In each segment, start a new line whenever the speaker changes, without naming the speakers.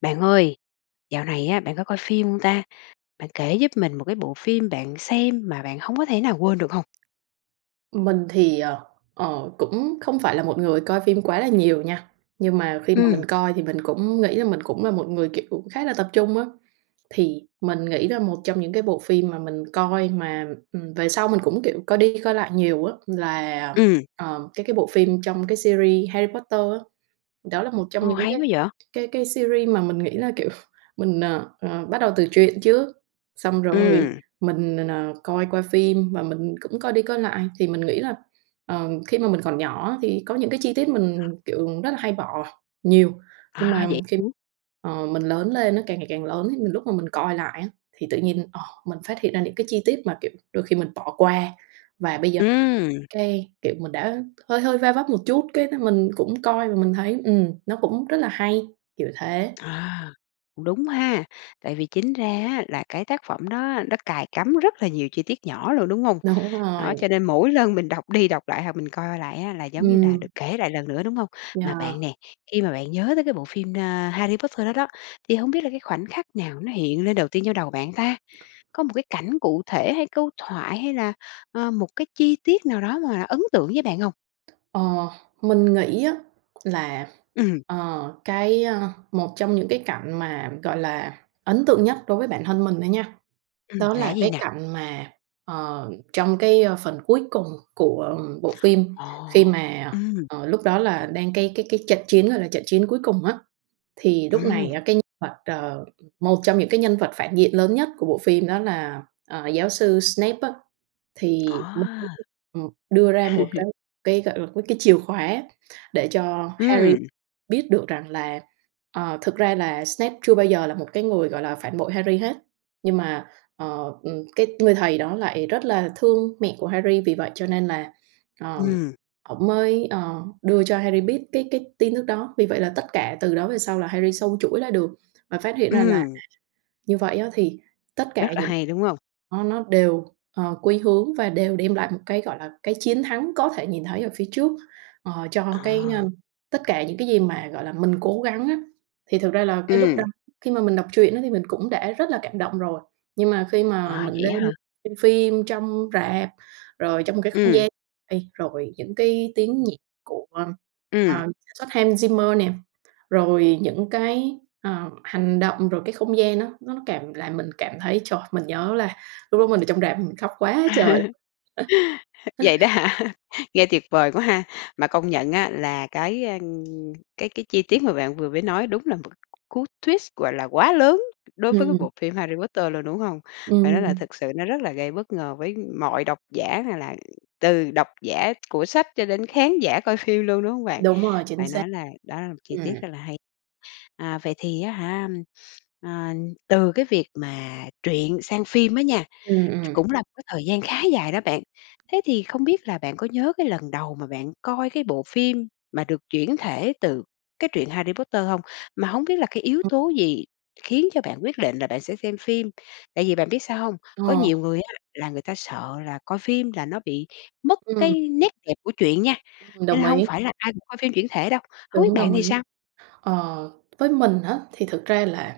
Bạn ơi, dạo này á, bạn có coi phim hông ta? Bạn kể giúp mình một cái bộ phim bạn xem mà bạn hông có thể nào quên được hông?
Mình thì, ờ, ờ, cũng không phải là một người coi phim quá là nhiều nha, nhưng mà khi mà mình
Ừm!
coi thì mình cũng nghĩ là mình cũng là một người, kiểu, cũng khá là tập trung á. Thì mình nghĩ là một trong những cái bộ phim mà mình coi mà, ừm, về sau mình cũng, kiểu, coi đi, coi lại nhiều á, là,
Ừm!
ờ, cái cái bộ phim trong cái series Harry Potter á. Đó là một trong
Ồ,
những
hay
cái
quá vậy.
cái cái series mà mình nghĩ là, kiểu, mình, n ờ, bắt đầu từ truyện trước, xong rồi
Ừm.
mình n n coi phim và mình cũng coi đi, coi lại thì mình nghĩ là, ờ, khi mà mình còn nhỏ á, thì có những cái chi tiết mình, kiểu, rất là hay bỏ nhiều. Nhưng
À,
mà
vậy
khi
[unintelligible]
ờ, mình lớn lên á, càng ngày càng lớn, thì lúc mà mình coi lại á, thì tự nhiên, ờ, mình phát hiện ra những cái chi tiết mà kiểu đôi khi mình bỏ qua và bây giờ,
Ừm.
cái kiểu, mình đã hơi hơi va vấp một chút, cái mình cũng coi và mình thấy, ừm, nó cũng rất là hay kiểu thế.
À, cũng đúng ha, tại vì chính ra á, là cái tác phẩm đó nó cài cắm rất là nhiều chi tiết nhỏ luôn, đúng hông?
Đúng
Đó,
rồi.
cho nên mỗi lần mình đọc đi, đọc lại hoặc mình coi lại á, là giống như là được
Ừm.
kể lại lần nữa, đúng hông? Mà
Yeah.
bạn nè, khi mà bạn nhớ tới cái bộ phim, ờ, Harry Potter đó đó, thì hông biết là cái khoảnh khắc nào nó hiện lên đầu tiên trong đầu bạn ta? Có một cái cảnh cụ thể hay câu thoại hay là, ờ, một cái chi tiết nào đó mà ấn tượng với bạn hông?
Ờ, mình nghĩ á là,
Ừm.
ờ, cái, ơ, một trong những cái cảnh mà, gọi là, ấn tượng nhất đối với bản thân mình thôi nha,
Ừm,
đó
là
là
cái gì
cái
nè?
cảnh mà, ờ, trong cái phần cuối cùng của bộ phim, khi
Ồ.
mà,
Ừm.
ờ, lúc đó là đang cái cái cái trận chiến đó là trận chiến cuối cùng á. Thì lúc này
Ừm.
á, cái nhân vật, ờ, một trong những cái nhân vật phản diện lớn nhất của bộ phim đó là, ờ, giáo sư Snape á, thì ông ấy
À.
mới, ừm, đưa ra một cái cái, gọi là, cái chìa khóa để cho Harry
Ừm.
biết được rằng là, ờ, thực ra là Snape chưa bao giờ là một cái người, gọi là, phản bội Harry hết. Nhưng mà, ờ, ừm, cái người thầy đó lại rất là thương mẹ của Harry, vì vậy cho nên là, ờ,
Ừm.
ổng mới, ờ, đưa cho Harry biết cái cái tin tức đó. Vì vậy là tất cả từ đó về sau là Harry xâu chuỗi lại được và phát hiện ra là
Ừm.
như vậy á, thì tất
Rất
cả
là
những
hay, đúng hông?
á, nó đều, ờ, quy hướng và đều đem lại một cái, gọi là, cái chiến thắng có thể nhìn thấy ở phía trước, ờ, cho cái, ơ,
À.
tất cả những cái gì mà, gọi là, mình cố gắng á. Thì thực ra là cái lúc đó
Ừm.
khi mà mình đọc truyện á, thì mình cũng đã rất là cảm động rồi. Nhưng mà khi mà
À,
mình
vậy
lên
á hả?
xem phim trong rạp, rồi trong một cái không
Ừm.
gian ê rồi những cái tiếng nhạc của,
Ừm.
à, sản xuất Hans Zimmer nè, rồi những cái, ờ, hành động, rồi cái không gian á, nó cảm làm mình cảm thấy, trời, mình nhớ là lúc đó mình ở trong rạp mình khóc quá trời.
Vậy đó hả? Nghe tuyệt vời quá ha, mà công nhận á, là cái, à, cái cái chi tiết mà bạn vừa mới nói đúng là một cú twist, gọi là, quá lớn đối với cái
Ừm.
bộ phim Harry Potter luôn, đúng hông? Phải nói là
Ừm.
thực sự nó rất là gây bất ngờ với mọi độc giả, nào là từ độc giả của sách cho đến khán giả coi phim luôn, đúng hông bạn?
Đúng rồi, chính
Phải
xác.
nói là đó là một chi tiết
Ừm.
rất là hay. À, vậy thì á hả, ờ, từ cái việc mà truyện sang phim á nha,
Ừm,
ch
ừm.
cũng là một cái thời gian khá dài đó bạn. Thế thì không biết là bạn có nhớ cái lần đầu mà bạn coi cái bộ phim mà được chuyển thể từ cái truyện Harry Potter hông? Mà hổng biết là cái yếu
Ừm.
tố gì khiến cho bạn quyết định là bạn sẽ xem phim? Tại vì bạn biết sao hông, có
Ờ.
nhiều người á, là người ta sợ là coi phim là nó bị mất
Ừm.
cái nét đẹp của truyện nha,
Ừm,
cho nên
đồng
là hông
ý.
phải là ai cũng coi phim chuyển thể đâu. Hông biết
Đúng,
bạn
đồng
thì
ý.
sao?
Ờ, với mình á, thì thực ra là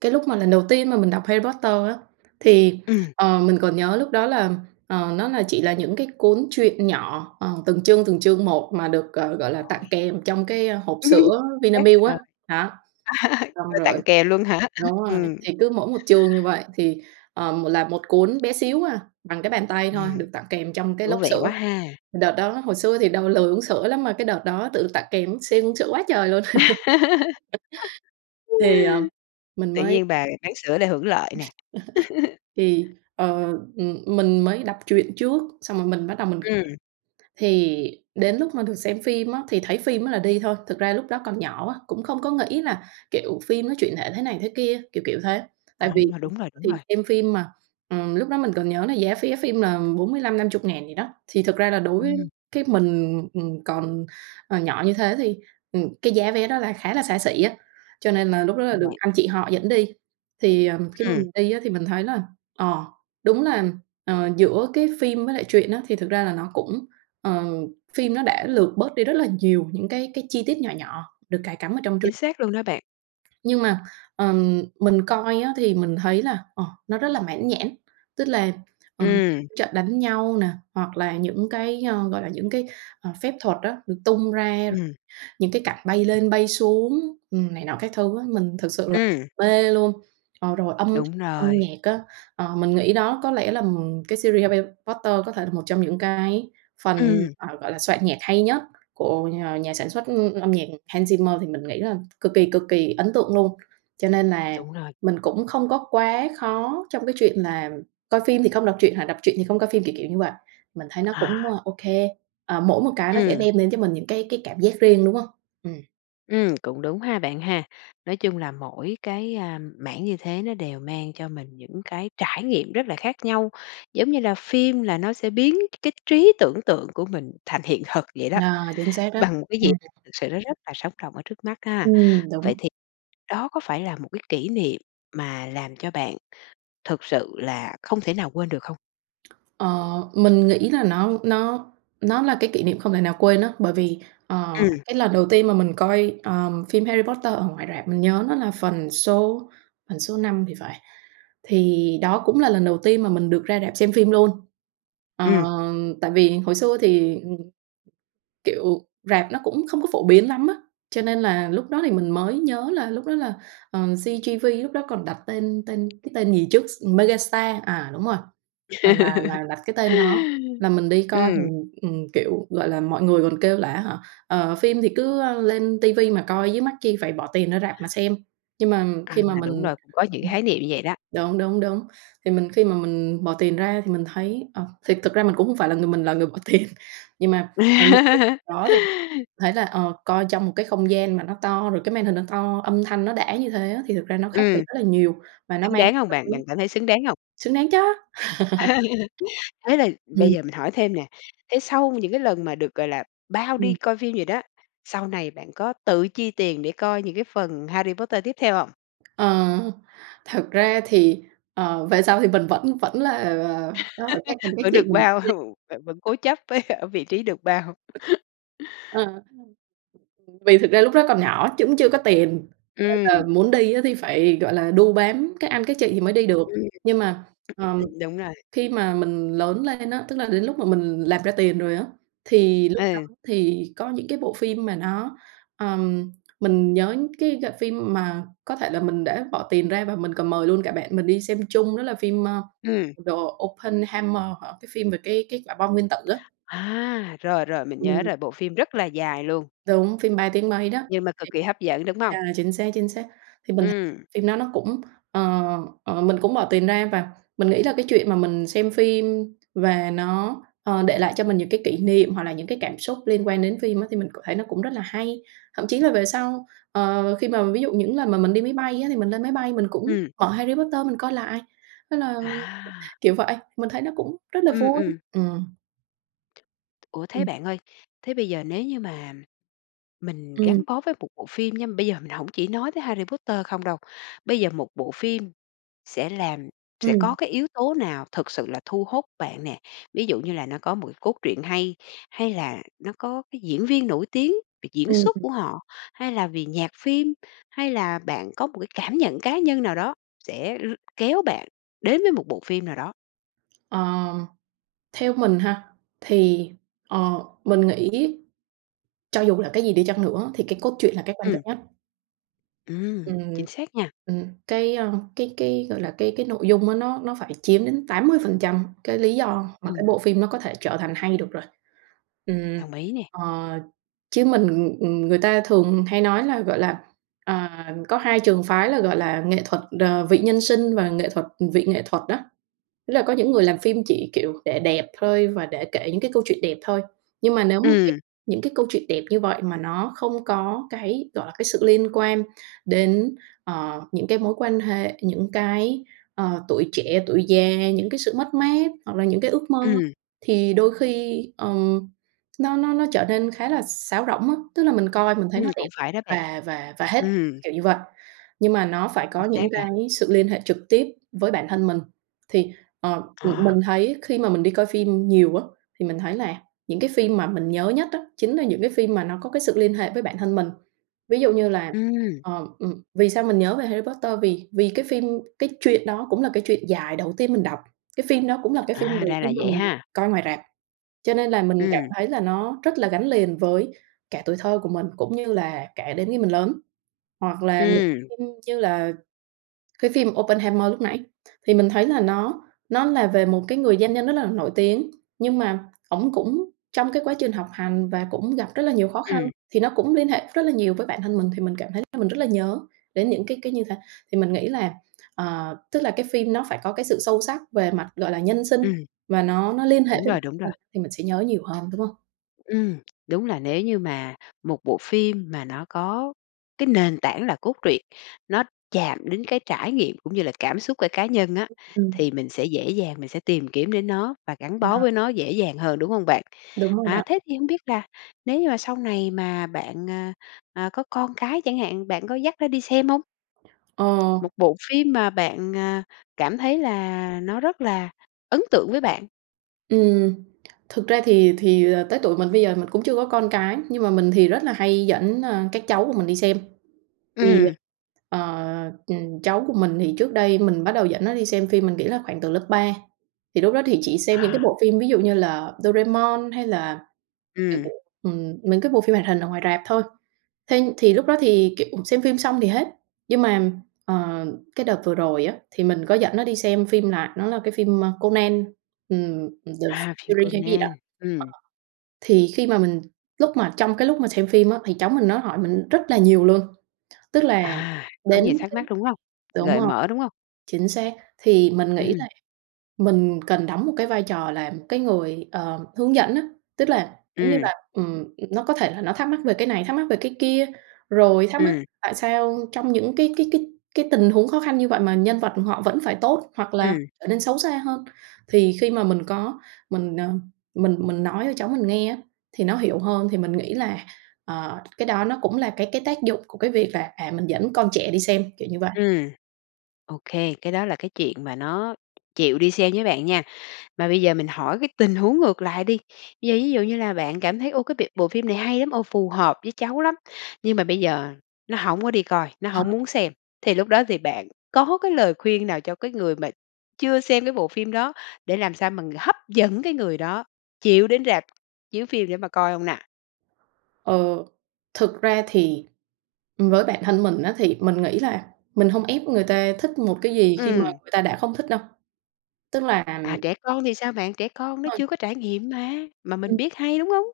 cái lúc mà lần đầu tiên mà mình đọc Harry Potter á thì,
Ừm.
ờ, mình còn nhớ lúc đó là, ờ, nó là chỉ là những cái cuốn truyện nhỏ, ờ, từng chương từng chương một mà được, ờ, gọi là tặng
Rồi.
kèm trong cái, ơ, hộp
Ừm.
sữa
Chính xác
Vinamilk
rồi.
á. Đó, xong
Coi tặng
rồi
kèm luôn hả?
đúng rồi,
Ừm.
thì cứ mỗi một chương như vậy thì, ờ, là một cuốn bé xíu à, bằng cái bàn tay thôi,
Ừm,
được tặng kèm trong cái
thú
lốc
vị quá
sữa.
ha.
Đợt đó hồi xưa thì đòi lười uống sữa lắm, mà cái đợt đó tự tặng kèm siêng uống sữa quá trời luôn. Thì, ờ, mình
Tự
mới
nhiên bà bán sữa lại hưởng lợi nè.
Thì, ờ, ừm, mình mới đọc truyện trước xong rồi mình bắt đầu mình
Ừm.
thì đến lúc mà được xem phim á, thì thấy phim á là đi thôi. Thực ra lúc đó còn nhỏ quá, cũng không có nghĩ là, kiểu, phim nó chuyển thể thế này thế kia, kiểu kiểu thế. Tại
À,
vì
đúng rồi,
[unintelligible]
đúng
thì
rồi.
xem phim mà, ừm, lúc đó mình còn nhớ là giá vé phim là 45.000-50.000 gì đó. Thì thực ra là đối
Ừm.
cái mình, ừm, còn, ờ, nhỏ như thế thì, ừm, cái giá vé đó là khá là xa xỉ á, cho nên là lúc đó là được
[unintelligible]
anh chị họ dẫn đi. Thì, ờ, khi mà
Ừm.
đi á, thì mình thấy là, ờ, đúng là, ờ, giữa cái phim với lại truyện á thì thực ra là nó cũng, ờ, phim nó đã lược bớt đi rất là nhiều những cái cái chi tiết nhỏ nhỏ được cài cắm ở trong truyện.
Chính xác luôn đó bạn.
Nhưng mà, ờ, mình coi á, thì mình thấy là, ờ, nó rất là mãn nhãn. Tức là, ờ,
Ừm.
trận đánh nhau nè, hoặc là những cái, ờ, gọi là những cái, ờ, phép thuật á, được tung ra,
Ừm.
những cái cảnh bay lên bay xuống, ừm, này nọ các thứ á, mình thực sự là
Ừm.
mê luôn. Ờ, rồi âm thanh,
Đúng
âm
rồi.
nhạc á, ờ, mình nghĩ đó có lẽ là, ừm, cái series Harry Potter có thể là một trong những cái phần,
Ừm.
ờ, gọi là soạn nhạc hay nhất của, ờ, nhà sản xuất âm nhạc Hans Zimmer thì mình nghĩ là cực kỳ, cực kỳ ấn tượng luôn. Cho nên là
Đúng rồi.
mình cũng không có quá khó trong cái chuyện là coi phim thì không đọc truyện hoặc đọc truyện thì không coi phim, kiểu, kiểu như vậy, mình thấy nó cũng
À.
OK. À, mỗi một cái nó sẽ
Ừm.
đem đến cho mình những cái cái cảm giác riêng, đúng hông? Ừm.
Ừm, cũng đúng ha bạn ha. Nói chung là mỗi cái, à, mảng như thế nó đều mang cho mình những cái trải nghiệm rất là khác nhau, giống như là phim là nó sẽ biến cái trí tưởng tượng của mình thành hiện thực vậy đó,
À, chính xác đó,
bằng một cái việc
ừm.
thực sự nó rất là sống động ở trước mắt ha.
Ừm,
Vậy
đúng.
thì đó có phải là một cái kỷ niệm mà làm cho bạn thực sự là không thể nào quên được không?
Ờ, mình nghĩ là nó nó nó là cái kỷ niệm không thể nào quên á, bởi vì, ờ,
Ừm.
cái lần đầu tiên mà mình coi, ờ, phim "Harry Potter" ở ngoài rạp mình nhớ nó là phần số phần số 5 thì phải, thì đó cũng là lần đầu tiên mà mình được ra rạp xem phim luôn. Ờ,
Ừm.
tại vì hồi xưa thì, kiểu, rạp nó cũng không có phổ biến lắm á, cho nên là lúc đó thì mình mới nhớ là lúc đó là, ờ, CGV lúc đó còn đặt tên tên cái tên gì trước s Megastar, à, đúng rồi, à, là là đặt cái tên đó là mình đi coi. Thì,
Ừm.
ừm, kiểu, gọi là, mọi người còn kêu là á hả, ờ, phim thì cứ lên ti vi mà coi chứ mắc chi phải bỏ tiền ra rạp mà xem, nhưng mà khi
À,
mà
đúng
mình
rồi, cũng có những cái khái niệm như vậy đó.
đúng, đúng, đúng, thì mình khi mà mình bỏ tiền ra thì mình thấy ờ, thì thực ra mình cũng không phải là người mình là người bỏ tiền nhưng mà [unintelligible] đó thì thấy là, ờ, coi trong một cái không gian mà nó to, rồi cái màn hình nó to, âm thanh nó đã như thế á, thì thực ra nó khác biệt
Ừm.
rất là nhiều, và nó
Xứng
mang
đáng hông
tâm
bạn,
lý
bạn cảm thấy xứng đáng hông?
xứng đáng chớ!
Thế là
Ừm.
bây giờ mình hỏi thêm nè, thế sau những cái lần mà được, gọi là, bao đi
Ừm.
coi phim gì đó, sau này bạn có tự chi tiền để coi những cái phần "Harry Potter" tiếp theo hông?
Ờ. Thật ra thì, ờ, về sau thì mình vẫn vẫn là, ờ, đòi các anh các
Vẫn
chị
được
mình dẫn
bao,
đi.
bạn vẫn cố chấp với ở vị trí được bao.
Ờ. Vì thực ra lúc đó còn nhỏ cũng chưa có tiền cho nên là
Ừm.
muốn đi á thì phải, gọi là, đu bám các anh, các chị thì mới đi được.
Ừm.
Nhưng mà, ờ,
Ừm, đúng rồi.
khi mà mình lớn lên á, tức là đến lúc mà mình làm ra tiền rồi á, thì lúc đó
Ừ.
thì có những cái bộ phim mà nó, ờ, mình nhớ cái g phim mà có thể là mình đã bỏ tiền ra và mình còn mời luôn cả bạn mình đi xem chung đó là phim, ơ,
Ừm.
"The Oppenheimer" hả? cái phim về cái cái quả bom nguyên tử á.
À, rồi, rồi, mình nhớ
Ừm.
rồi, bộ phim rất là dài luôn.
Đúng, phim ba tiếng mấy đó.
Nhưng mà cực kỳ hấp dẫn, đúng hông?
Yeah, chính xác, chính xác! Thì mình th
Ừm.
phim đó nó cũng, ờ, ờ, mình cũng bỏ tiền ra và mình nghĩ là cái chuyện mà mình xem phim và nó, ờ, để lại cho mình những cái kỷ niệm hoặc là những cái cảm xúc liên quan đến phim á, thì mình cảm thấy nó cũng rất là hay. Thậm chí là về sau, ờ, khi mà ví dụ những lần mà mình đi máy bay á thì mình lên máy bay mình cũng
Ừm.
mở "Harry Potter" mình coi lại. Thế là
À.
kiểu vậy, mình thấy nó cũng rất là
Ừm,
vui.
ừm.
Ừm.
Ủa thế bạn ơi, thế bây giờ nếu như mà mình
Ừm.
gắn bó với một bộ phim nha, bây giờ mình hổng chỉ nói tới Harry Potter không đâu. Bây giờ một bộ phim sẽ làm sẽ có
Ừm.
cái yếu tố nào thực sự là thu hốt bạn nè? Ví dụ như là nó có một cái cốt truyện hay, hay là nó có cái diễn viên nổi tiếng về diễn
Ừm,
xuất
ừ.
của họ, hay là vì nhạc phim, hay là bạn có một cái cảm nhận cá nhân nào đó sẽ r kéo bạn đến với một bộ phim nào đó?
Ờm, theo mình ha, thì, ờ, mình nghĩ cho dù là cái gì đi chăng nữa thì cái cốt truyện là cái quan
Ừm.
trọng nhất.
Ừm,
Ừm,
chính xác nha!
ừm, cái, à, cái cái gọi là, cái cái nội dung á, nó nó phải chiếm đến 80% cái lý do mà cái
Ừm.
bộ phim nó có thể trở thành hay được rồi. Ừm,
Đồng ý nè.
ờ, chứ mình ừm, người ta thường hay nói là, gọi là, à, có hai trường phái là, gọi là, nghệ thuật, ờ, vị nhân sinh và nghệ thuật vị nghệ thuật đó. Tức là có những người làm phim chỉ kiểu để đẹp thôi và để kể những cái câu chuyện đẹp thôi. Nhưng mà nếu mà cái
Ừm!
những cái câu chuyện đẹp như vậy, mà nó không có cái gọi là, cái sự liên quan đến, ờ, những cái mối quan hệ, những cái, ờ, tuổi trẻ, tuổi già, những cái sự mất mát hoặc là những cái ước mơ,
Ừm.
thì đôi khi, ờ, nó nó nó trở nên khá là sáo rỗng á. Tức là mình coi mình thấy
Ừm,
nó đẹp
cũng phải đó bạn.
và và và hết,
Ừm.
kiểu như vậy nhưng mà nó phải
Chính
có
xác
những
rồi.
cái sự liên hệ trực tiếp với bản thân mình, thì, ờ, m
À.
mình thấy khi mà mình đi coi phim nhiều á, thì mình thấy là những cái phim mà mình nhớ nhất á chính là những cái phim mà nó có cái sự liên hệ với bản thân mình. Ví dụ như là,
Ừm.
ờ, ừm, vì sao mình nhớ về Harry Potter, vì vì cái phim cái chuyện đó cũng là cái chuyện dài đầu tiên mình đọc, cái phim đó cũng là cái phim
À,
đầu
ra là
tiên mà
vậy
mình
ha!
coi ngoài rạp, cho nên là mình cảm
Ừm.
thấy là nó rất là gắn liền với cả tuổi thơ của mình, cũng như là kể đến khi mình lớn. Hoặc là một
Ừm.
phim như là cái phim Oppenheimer lúc nãy, thì mình thấy là nó nó là về một cái người doanh nhân rất là nổi tiếng nhưng mà ổng cũng trong cái quá trình học hành và cũng gặp rất là nhiều khó khăn,
Ừm.
thì nó cũng liên hệ rất là nhiều với bản thân mình, thì mình cảm thấy là mình rất là nhớ đến những cái cái như thế. Thì mình nghĩ là, ờ, tức là cái phim nó phải có cái sự sâu sắc về mặt, gọi là, nhân sinh,
Ừm.
và nó nó liên hệ
Đúng
với bản
rồi, đúng rồi.
thân mình thì mình sẽ nhớ nhiều hơn, đúng hông?
Ừm, đúng là nếu như mà một bộ phim mà nó có cái nền tảng là cốt truyện, nó chạm đến cái trải nghiệm cũng như là cảm xúc của cá nhân á,
Ừm.
thì mình sẽ dễ dàng, mình sẽ tìm kiếm đến nó và gắn bó
[unintelligible]
với nó dễ dàng hơn, đúng hông bạn?
Đúng rồi
À,
đó.
thế thì hông biết là nếu như mà sau này mà bạn, à, à, có con cái chẳng hạn, bạn có dắt nó đi xem hông?
Ờ.
Một bộ phim mà bạn, à, cảm thấy là nó rất là ấn tượng với bạn.
Ừm, thực ra thì thì, ờ, tới tuổi mình bây giờ mình cũng chưa có con cái, nhưng mà mình thì rất là hay dẫn, à, các cháu của mình đi xem. Thì,
Ừm.
ờ, cháu của mình thì trước đây mình bắt đầu dẫn nó đi xem phim, mình nghĩ là khoảng từ lớp 3. Thì lúc đó thì chỉ xem những cái
À.
bộ phim ví dụ như là Doraemon hay là, kiểu,
Ừm.
ừm, mấy cái bộ phim hoạt hình ở ngoài rạp thôi. Thế thì lúc đó thì kiểu xem phim xong thì hết. Nhưng mà, ờ, cái đợt vừa rồi á thì mình có dẫn nó đi xem phim, là nó là cái phim, ơ, Conan, ừm, The
À, phim
Furry hay cái gì đó,
Conan.
ờ,
Ừm.
thì khi mà mình lúc mà trong cái lúc mà xem phim á, thì cháu mình nó hỏi mình rất là nhiều luôn, tức là
À, có
đến
nhiều thắc
cái
mắc,
mức
đúng hông?
[unintelligible] đúng
Gợi
rồi.
mở, đúng hông?
Chính xác. Thì mình nghĩ
Ừm.
là mình cần đóng một cái vai trò là một cái người, ờ, hướng dẫn á, tức là giống như
Ừm.
là, ừm, nó có thể là nó thắc mắc về cái này, thắc mắc về cái kia, rồi thắc mắc
Ừm.
tại sao trong những cái cái cái cái tình huống khó khăn như vậy mà nhân vật họ vẫn phải tốt hoặc là
Ừm.
trở nên xấu xa hơn. Thì khi mà mình có mình, ờ, mình mình nói cho cháu mình nghe á thì nó hiểu hơn, thì mình nghĩ là, ờ, cái đó nó cũng là cái cái tác dụng của cái việc là, à, mình dẫn con trẻ đi xem, kiểu như vậy.
Ừm. Ô kê, cái đó là cái chuyện mà nó chịu đi xem với bạn nha. Mà bây giờ mình hỏi cái tình huống ngược lại đi. Bây giờ ví dụ như là bạn cảm thấy, ô, cái b bộ phim này hay lắm, ồ, phù hợp với cháu lắm nhưng mà bây giờ nó hổng có đi coi, nó hổng muốn
[unintelligible]
xem, thì lúc đó thì bạn có cái lời khuyên nào cho cái người mà chưa xem cái bộ phim đó để làm sao mà hấp dẫn cái người đó chịu đến rạp chiếu phim để mà coi hông nà?
Ờ, thực ra thì với bản thân mình á thì mình nghĩ là mình hông ép người ta thích một cái gì khi mà
Ừm.
người ta đã không thích đâu, tức là
À, trẻ con thì sao bạn? Trẻ con
Đúng
nó
rồi.
chưa có trải nghiệm mà, mà mình
Ừm.
biết hay, đúng hông?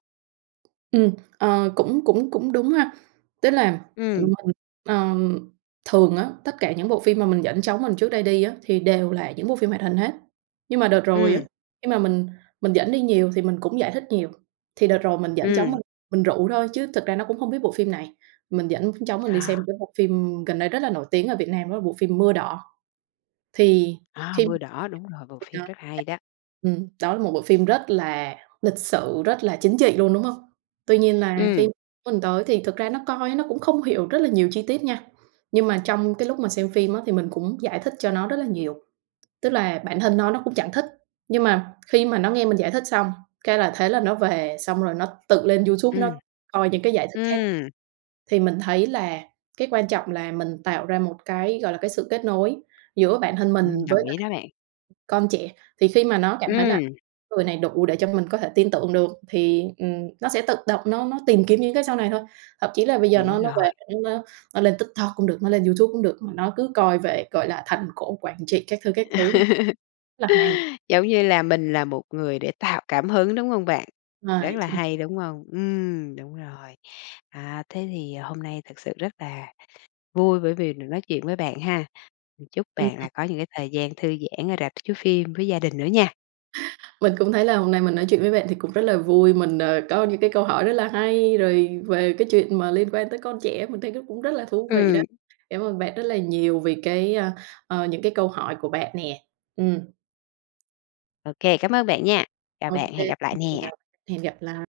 Ừm. Ờ, cũng cũng cũng đúng ha. Tức là, ừm,
Ừm.
mình, ừm, thường á, tất cả những bộ phim mà mình dẫn cháu mình trước đây đi á thì đều là những bộ phim hoạt hình hết. Nhưng mà đợt rồi á,
Ừm.
khi mà mình mình dẫn đi nhiều thì mình cũng giải thích nhiều. Thì đợt rồi mình dẫn cháu
Ừm.
mình mình rủ thôi chứ thực ra nó cũng hông biết bộ phim này. Mình dẫn cháu mình đi
À.
xem cái bộ phim gần đây rất là nổi tiếng ở Việt Nam, đó là bộ phim "Mưa Đỏ". Thì
A,
khi
"Mưa Đỏ", đúng rồi. Bộ phim
[unintelligible]
rất hay đó.
Ừm, đó là một bộ phim rất là lịch sử, rất là chính trị luôn, đúng hông? Tuy nhiên là
Ừm.
khi mình tới thì thực ra nó coi nó cũng không hiểu rất là nhiều chi tiết nha. Nhưng mà trong cái lúc mà xem phim á thì mình cũng giải thích cho nó rất là nhiều. Tức là bản thân nó, nó cũng chẳng thích, nhưng mà khi mà nó nghe mình giải thích xong, cái là thế là nó về xong rồi nó tự lên YouTube
Ừm.
nó coi những cái giải thích khác.
Ừm.
Thì mình thấy là cái quan trọng là mình tạo ra một cái, gọi là, cái sự kết nối giữa bản thân
Ừm.
mình
Đồng
với
ý
lại
đó bạn.
con trẻ, thì khi mà nó cảm thấy là
Ừm.
người này đủ để cho mình có thể tin tưởng được thì, ừm, nó sẽ tự động nó nó tìm kiếm những cái sau này thôi. Thậm chí là bây giờ
Đúng
nó nó về
rồi.
nó nó nó lên TikTok cũng được, nó lên YouTube cũng được mà nó cứ coi về, gọi là, Thành cổ Quảng Trị, các thứ, các thứ. Rất là hay.
Giống như là mình là một người để tạo cảm hứng, đúng hông bạn? Rất
Rồi.
là
Chính
hay, đúng hông? Ừm, đúng rồi. À, thế thì hôm nay thật sự rất là vui bởi vì được nói chuyện với bạn ha. Chúc
Ừm.
bạn lại có những cái thời gian thư giãn ở rạp chiếu phim với gia đình nữa nha.
Mình cũng thấy là hôm nay mình nói chuyện với bạn thì cũng rất là vui, mình, ờ, có những cái câu hỏi rất là hay rồi về cái chuyện mà liên quan tới con trẻ mình thấy nó cũng rất là thú vị đó.
Ừm.
Cảm ơn bạn rất là nhiều vì cái, ờ, ờ, những cái câu hỏi của bạn nè. Ừm.
Ô kê, cảm ơn bạn nha. Chào
Ô
bạn,
kê.
hẹn gặp lại
Xin
nè.
chào, hẹn gặp lại.